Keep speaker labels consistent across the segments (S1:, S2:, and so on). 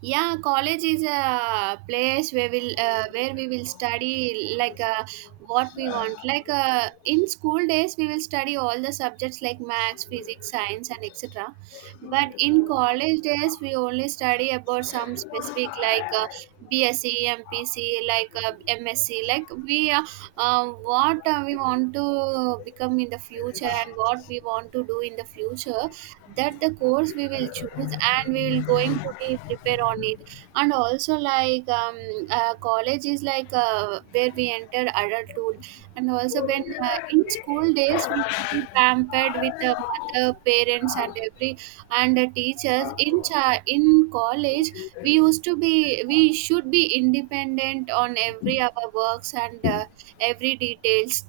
S1: Yeah, college is a place where we'll where we will study like what we want. Like in school days, we will study all the subjects like maths, physics, science, and etc. But in college days, we only study about some specific, like BSc, MPc, like MSc. Like we uh, what we want to become in the future, and what we want to do in the future, that the course we will choose, and we will going to be prepare on it. And also, like, college is like where we enter adulthood. And also, when in school days, we will be pampered with the mother parents and every, and the teachers in college, we should be independent on every our works, and every details.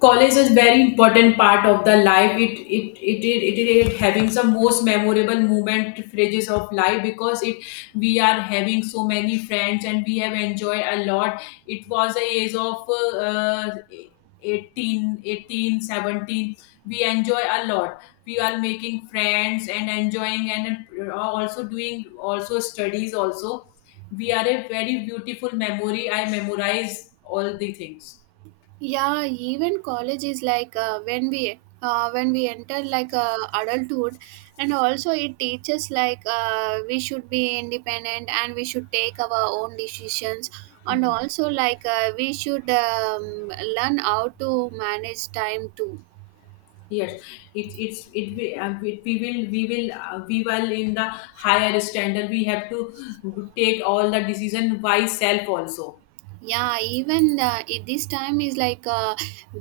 S2: College is very important part of the life. It having some most memorable moment phrases of life. Because it We are having so many friends and we have enjoyed a lot. It was a age of 18 18 17. We enjoy a lot. We are making friends and enjoying and also doing also studies also. We are a very beautiful memory. I memorize all the things.
S1: Yeah, even college is like when we enter, like adulthood. And also it teaches, like we should be independent, and we should take our own decisions. And also, like, we should, learn how to manage time too.
S2: Yes, it, it's it we will in the higher standard. We have to take all the decision by self also.
S1: Yeah, even this time is, like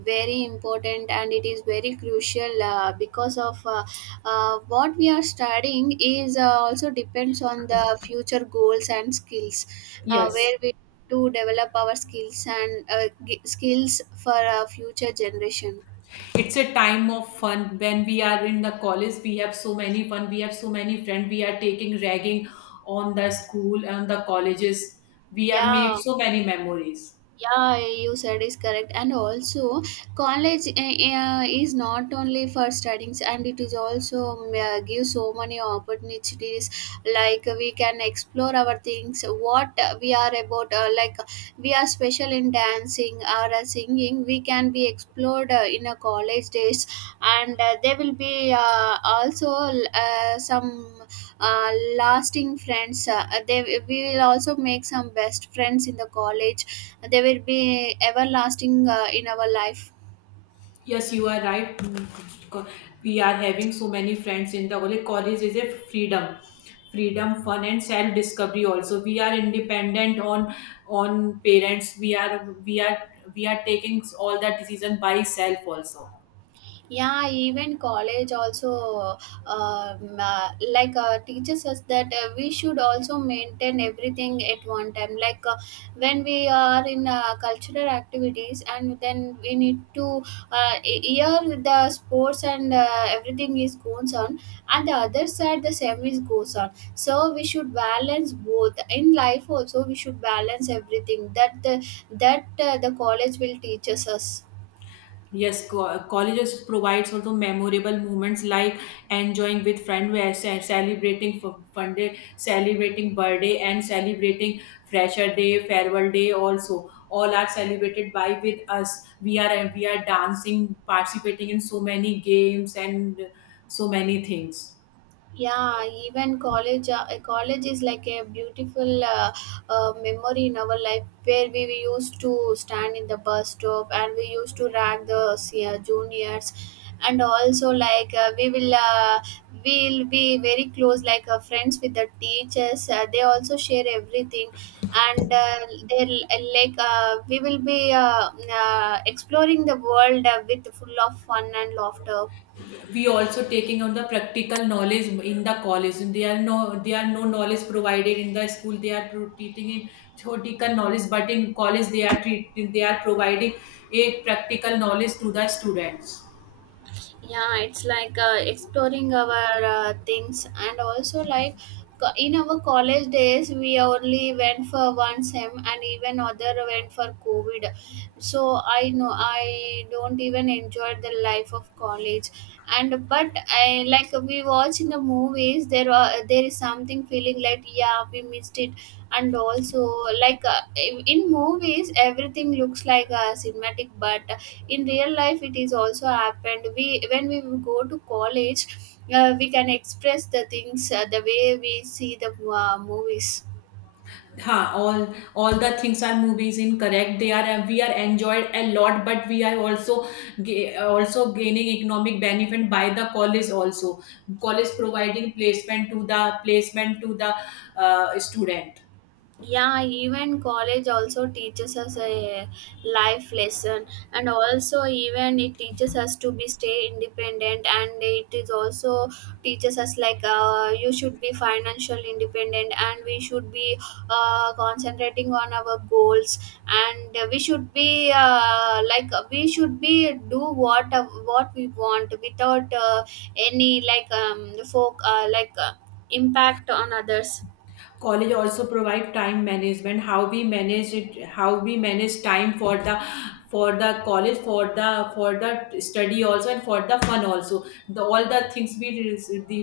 S1: very important, and it is very crucial, because of what we are studying is also depends on the future goals and skills,
S2: Yes,
S1: where we to develop our skills, and skills for future generation.
S2: it's a time of fun. When we are in the college, we have so many fun. We have so many friends. We are taking ragging on the school and the colleges. We have made
S1: Yeah,
S2: so many memories.
S1: yeah, you said is correct. And also, college is not only for studies, and it is also give so many opportunities. Like, we can explore our things, what we are about. Like, we are special in dancing or singing, we can be explored in a college days, and there will be also some uh, lasting friends, they we will also make some best friends in the college. They will be everlasting in our life.
S2: Yes, you are right. Co- We are having so many friends in the college. College is a freedom, freedom, fun, and self discovery. Also, we are independent on parents. We are taking all that decision by self also.
S1: Yeah, even college also, like teaches us that we should also maintain everything at one time, like when we are in cultural activities, and then we need to here the sports, and everything is goes on, and the other side the same is goes on. So we should balance both in life. Also, we should balance everything, that the college will teaches us.
S2: Yes, colleges provides also memorable moments like enjoying with friends, where celebrating for fun day, celebrating birthday, and celebrating fresher day, farewell day. Also, all are celebrated by with us. We are dancing, participating in so many games and so many things.
S1: Yeah, even college a college is like a beautiful memory in our life, where we used to stand in the bus stop, and we used to rag the juniors. And also, like we'll be very close, like friends with the teachers. They also share everything, and they like, we will be exploring the world, with full of fun and laughter.
S2: We also taking on the practical knowledge in the college. They are no knowledge provided in the school. They are teaching in theoretical knowledge, but in college they are treating, they are providing a practical knowledge to the students.
S1: Yeah, it's like exploring our things, and also, like, in our college days we only went for one sem, and even other went for covid. So I know I don't even enjoy the life of college, and but I, like, we watch in the movies, there is something feeling like, yeah, we missed it. And also, like in movies everything looks like a cinematic, but in real life it is also happened. We when we go to college, we can express the things, the way we see the movies.
S2: हाँ, all the things are movies in correct. They are, we are enjoyed a lot, but we are also also gaining economic benefit by the college also. College providing placement to the student.
S1: Yeah, even college also teaches us a life lesson. And also, even it teaches us to be stay independent, and it is also teaches us, like you should be financial independent, and we should be concentrating on our goals. And we should be do what we want, without any, like, folk, like, impact on others.
S2: College also provide time management. How we manage it, how we manage time for the college for the study also and for the fun also. The all the things we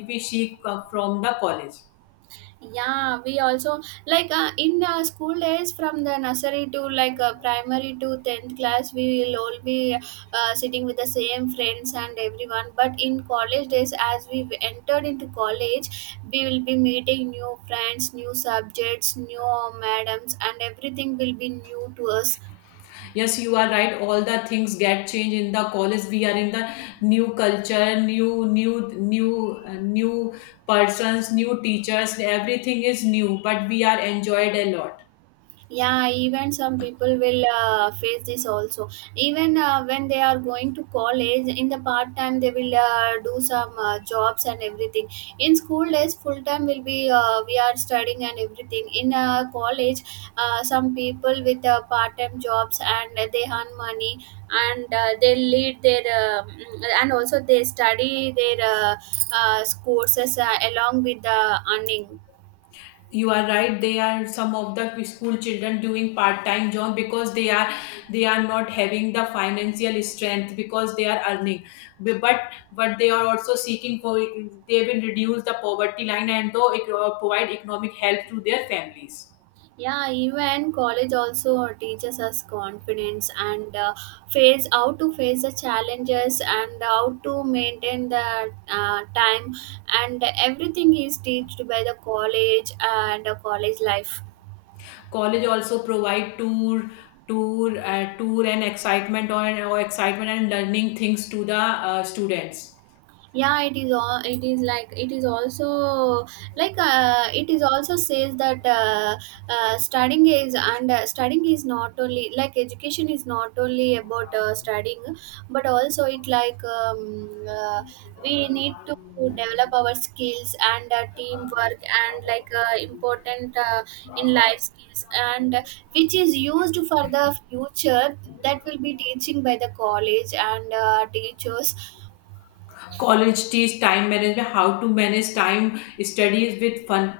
S2: we seek from the college.
S1: Yeah, we also, like in school days, from the nursery to, like primary to 10th class, we will all be sitting with the same friends and everyone. But in college days, as we entered into college, we will be meeting new friends, new subjects, new madams, and everything will be new to us.
S2: Yes, you are right. All the things get changed in the college. We are in the new culture, new persons, new teachers. Everything is new, but we are enjoyed a lot.
S1: Yeah, even some people will face this also. Even when they are going to college, in the part time they will do some jobs and everything. In school days, full time will be, we are studying and everything. In college, some people with part time jobs, and they earn money, and they lead their and also they study their courses along with the earning.
S2: You are right. They are some of the school children doing part-time job, because they are not having the financial strength, because they are earning. Bu- but but they are also seeking for, they will reduce the poverty line and though it, provide economic help to their families.
S1: Yeah, even college also teaches us confidence, and face how to face the challenges, and how to maintain the time. And everything is taught by the college and college life.
S2: College also provide tour, tour and excitement or excitement and learning things to the students.
S1: Yeah, it is like, it is also, like it is also says that studying is not only like, education is not only about studying, but also it like, we need to develop our skills and teamwork, and, like important, in life skills, and which is used for the future, that will be teaching by the college and teachers.
S2: College days, time management, how to manage time, studies with fun.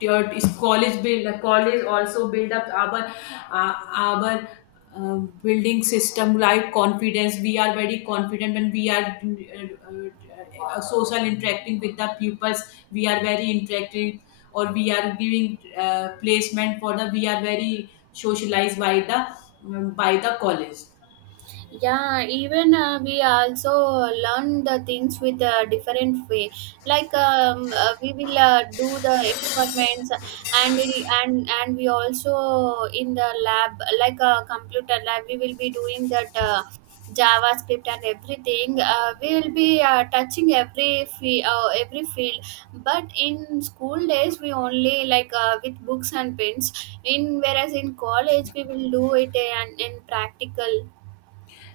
S2: Your college build, college also build up our uh, our uh, building system like confidence. We are very confident when we are social interacting with the pupils. We are very interacting, or we are giving placement for the, we are very socialized by the college.
S1: Yeah, even we also learn the things with a different way, like we will do the experiments, and will and we also in the lab, like a computer lab we will be doing that javascript, and everything we will be touching every every field. But in school days we only, like with books and pens in, whereas in college we will do it, and in practical.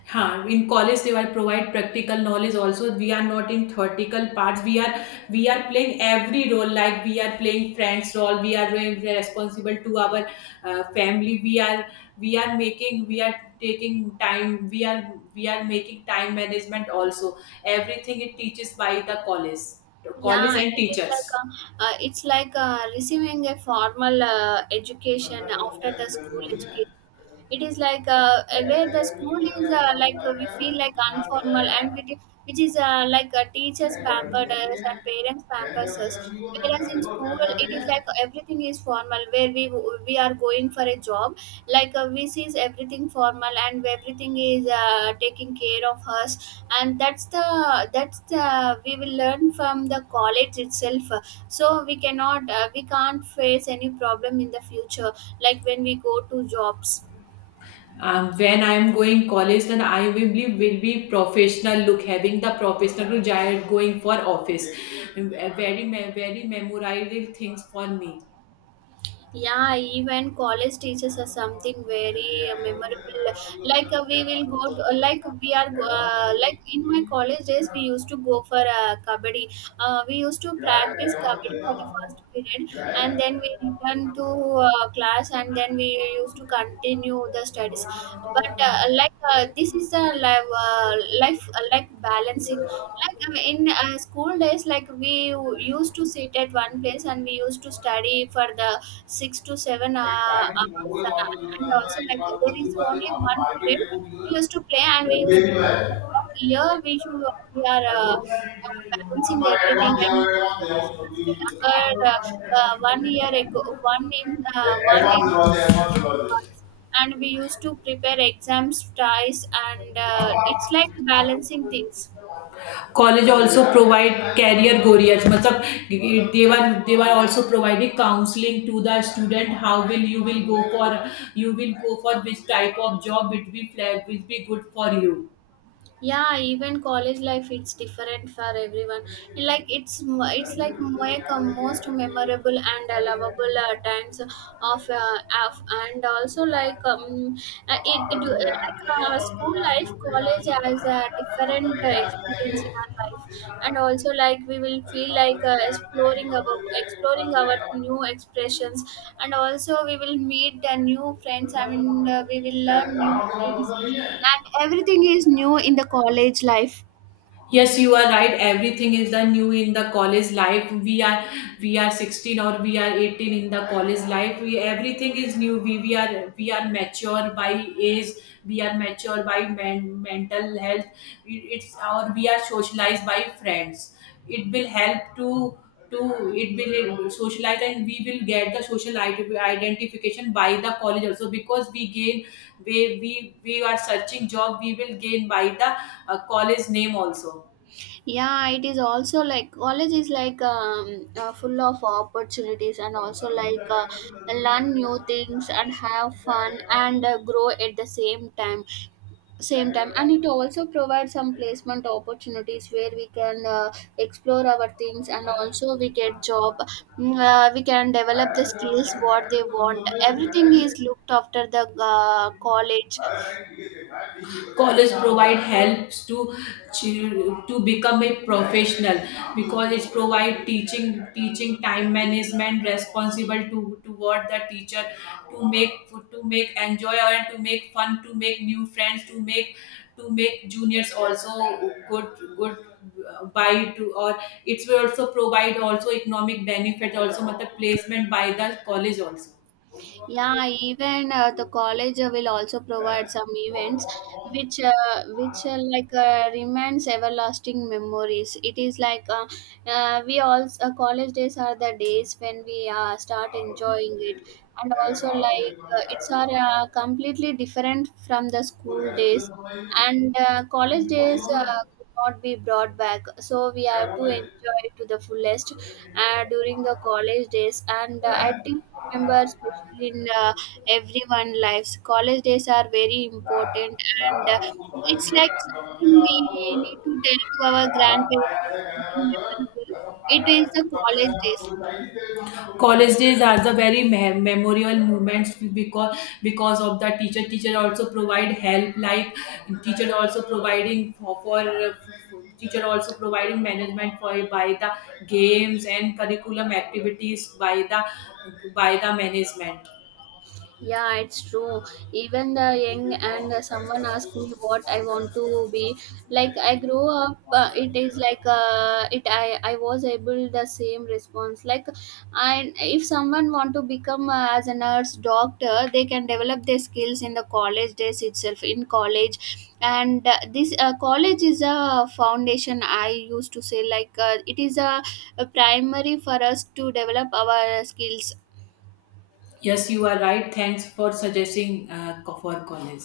S2: Huh, in college they will provide practical knowledge also. We are not in theoretical parts. We are playing every role, like we are playing friends role, we are doing, we are responsible to our family. We are making, we are taking time, we are making time management also. Everything it teaches by the college
S1: Yeah,
S2: and teachers.
S1: it's like receiving a formal education after the school education. It is like where the school is, like we feel like informal, and which is like teachers pampered us and parents pampers us. Whereas in school it is like everything is formal, where we are going for a job. Like we sees everything formal, and everything is taking care of us. And that's the, we will learn from the college itself. So we can't face any problem in the future, like when we go to jobs.
S2: When I am going college, then I will be professional look, having the professional look while going for office. Very, very memorable things for me.
S1: Yeah, even college teachers are something very memorable. Like in my college days we used to go for kabaddi. We used to practice kabaddi for the first period, and then we return to class, and then we used to continue the studies. But like, this is the life, uh, life, like, balancing. Like, in school days, like we used to sit at one place and we used to study for the 6 to 7 hours. And also, like there is only one period we used to play, and we used to come home. But here we are, balancing everything, and semesters will occur, one year ago, one in one year in advance. And we used to prepare exams twice, and it's like balancing things.
S2: College also provide career goals. Matlab, they were also providing counseling to the student. How will you will go for, you will go for which type of job it will be will be good for you.
S1: Yeah, even college life, it's different for everyone. Like, it's like, make a most memorable and lovable times of. And also, like, it, it like school life, college has a different experience in our life. And also, like we will feel like exploring our new expressions. And also we will meet new friends, I mean we will learn new things, and everything is new in the college life.
S2: Yes, you are right. Everything is the new in the college life. We are 16 or we are 18 in the college life. We, everything is new. We, we are mature by age. We are mature by mental health. It's our, we are socialized by friends. It will help to it will socialize, and we will get the social identification by the college also, because we gain where we are searching job. We will gain by the college name also.
S1: Yeah, it is also like, college is like, full of opportunities, and also, like learn new things and have fun, and grow at the same time. And it also provides some placement opportunities, where we can explore our things, and also we get job. We can develop the skills what they want, everything is looked after the college.
S2: College provide helps to to become a professional, because it's provide teaching, time management, responsible to toward the teacher, to make, to make enjoy, and to make fun, to make new friends, to make, to make juniors also good, buy to or it will also provide also economic benefit also, मतलब placement by the college also.
S1: Yeah, even the college will also provide some events, which, like remains everlasting memories. It is like we all college days are the days when we start enjoying it, and also, like it's are completely different from the school days, and college days could not be brought back. So we have to enjoy it to the fullest during the college days, and I think, remember, especially in everyone lives, college days are very important, and it's like something we need to tell to our grandparents, or something memorable, it is the college days.
S2: College days are the very memorial moments, because of the teacher. Teacher also provide help, like teacher also providing for teacher also providing management for by the games and curriculum activities by the management.
S1: Yeah, it's true. Even the young, and someone asked me what I want to be. Like, I grew up, it is like, it. I was able the same response. Like, I if someone want to become, as a nurse, doctor, they can develop their skills in the college days itself, in college, and this college is a foundation. I used to say, like it is a primary for us to develop our skills.
S2: Yes, you are right. Thanks for suggesting for college.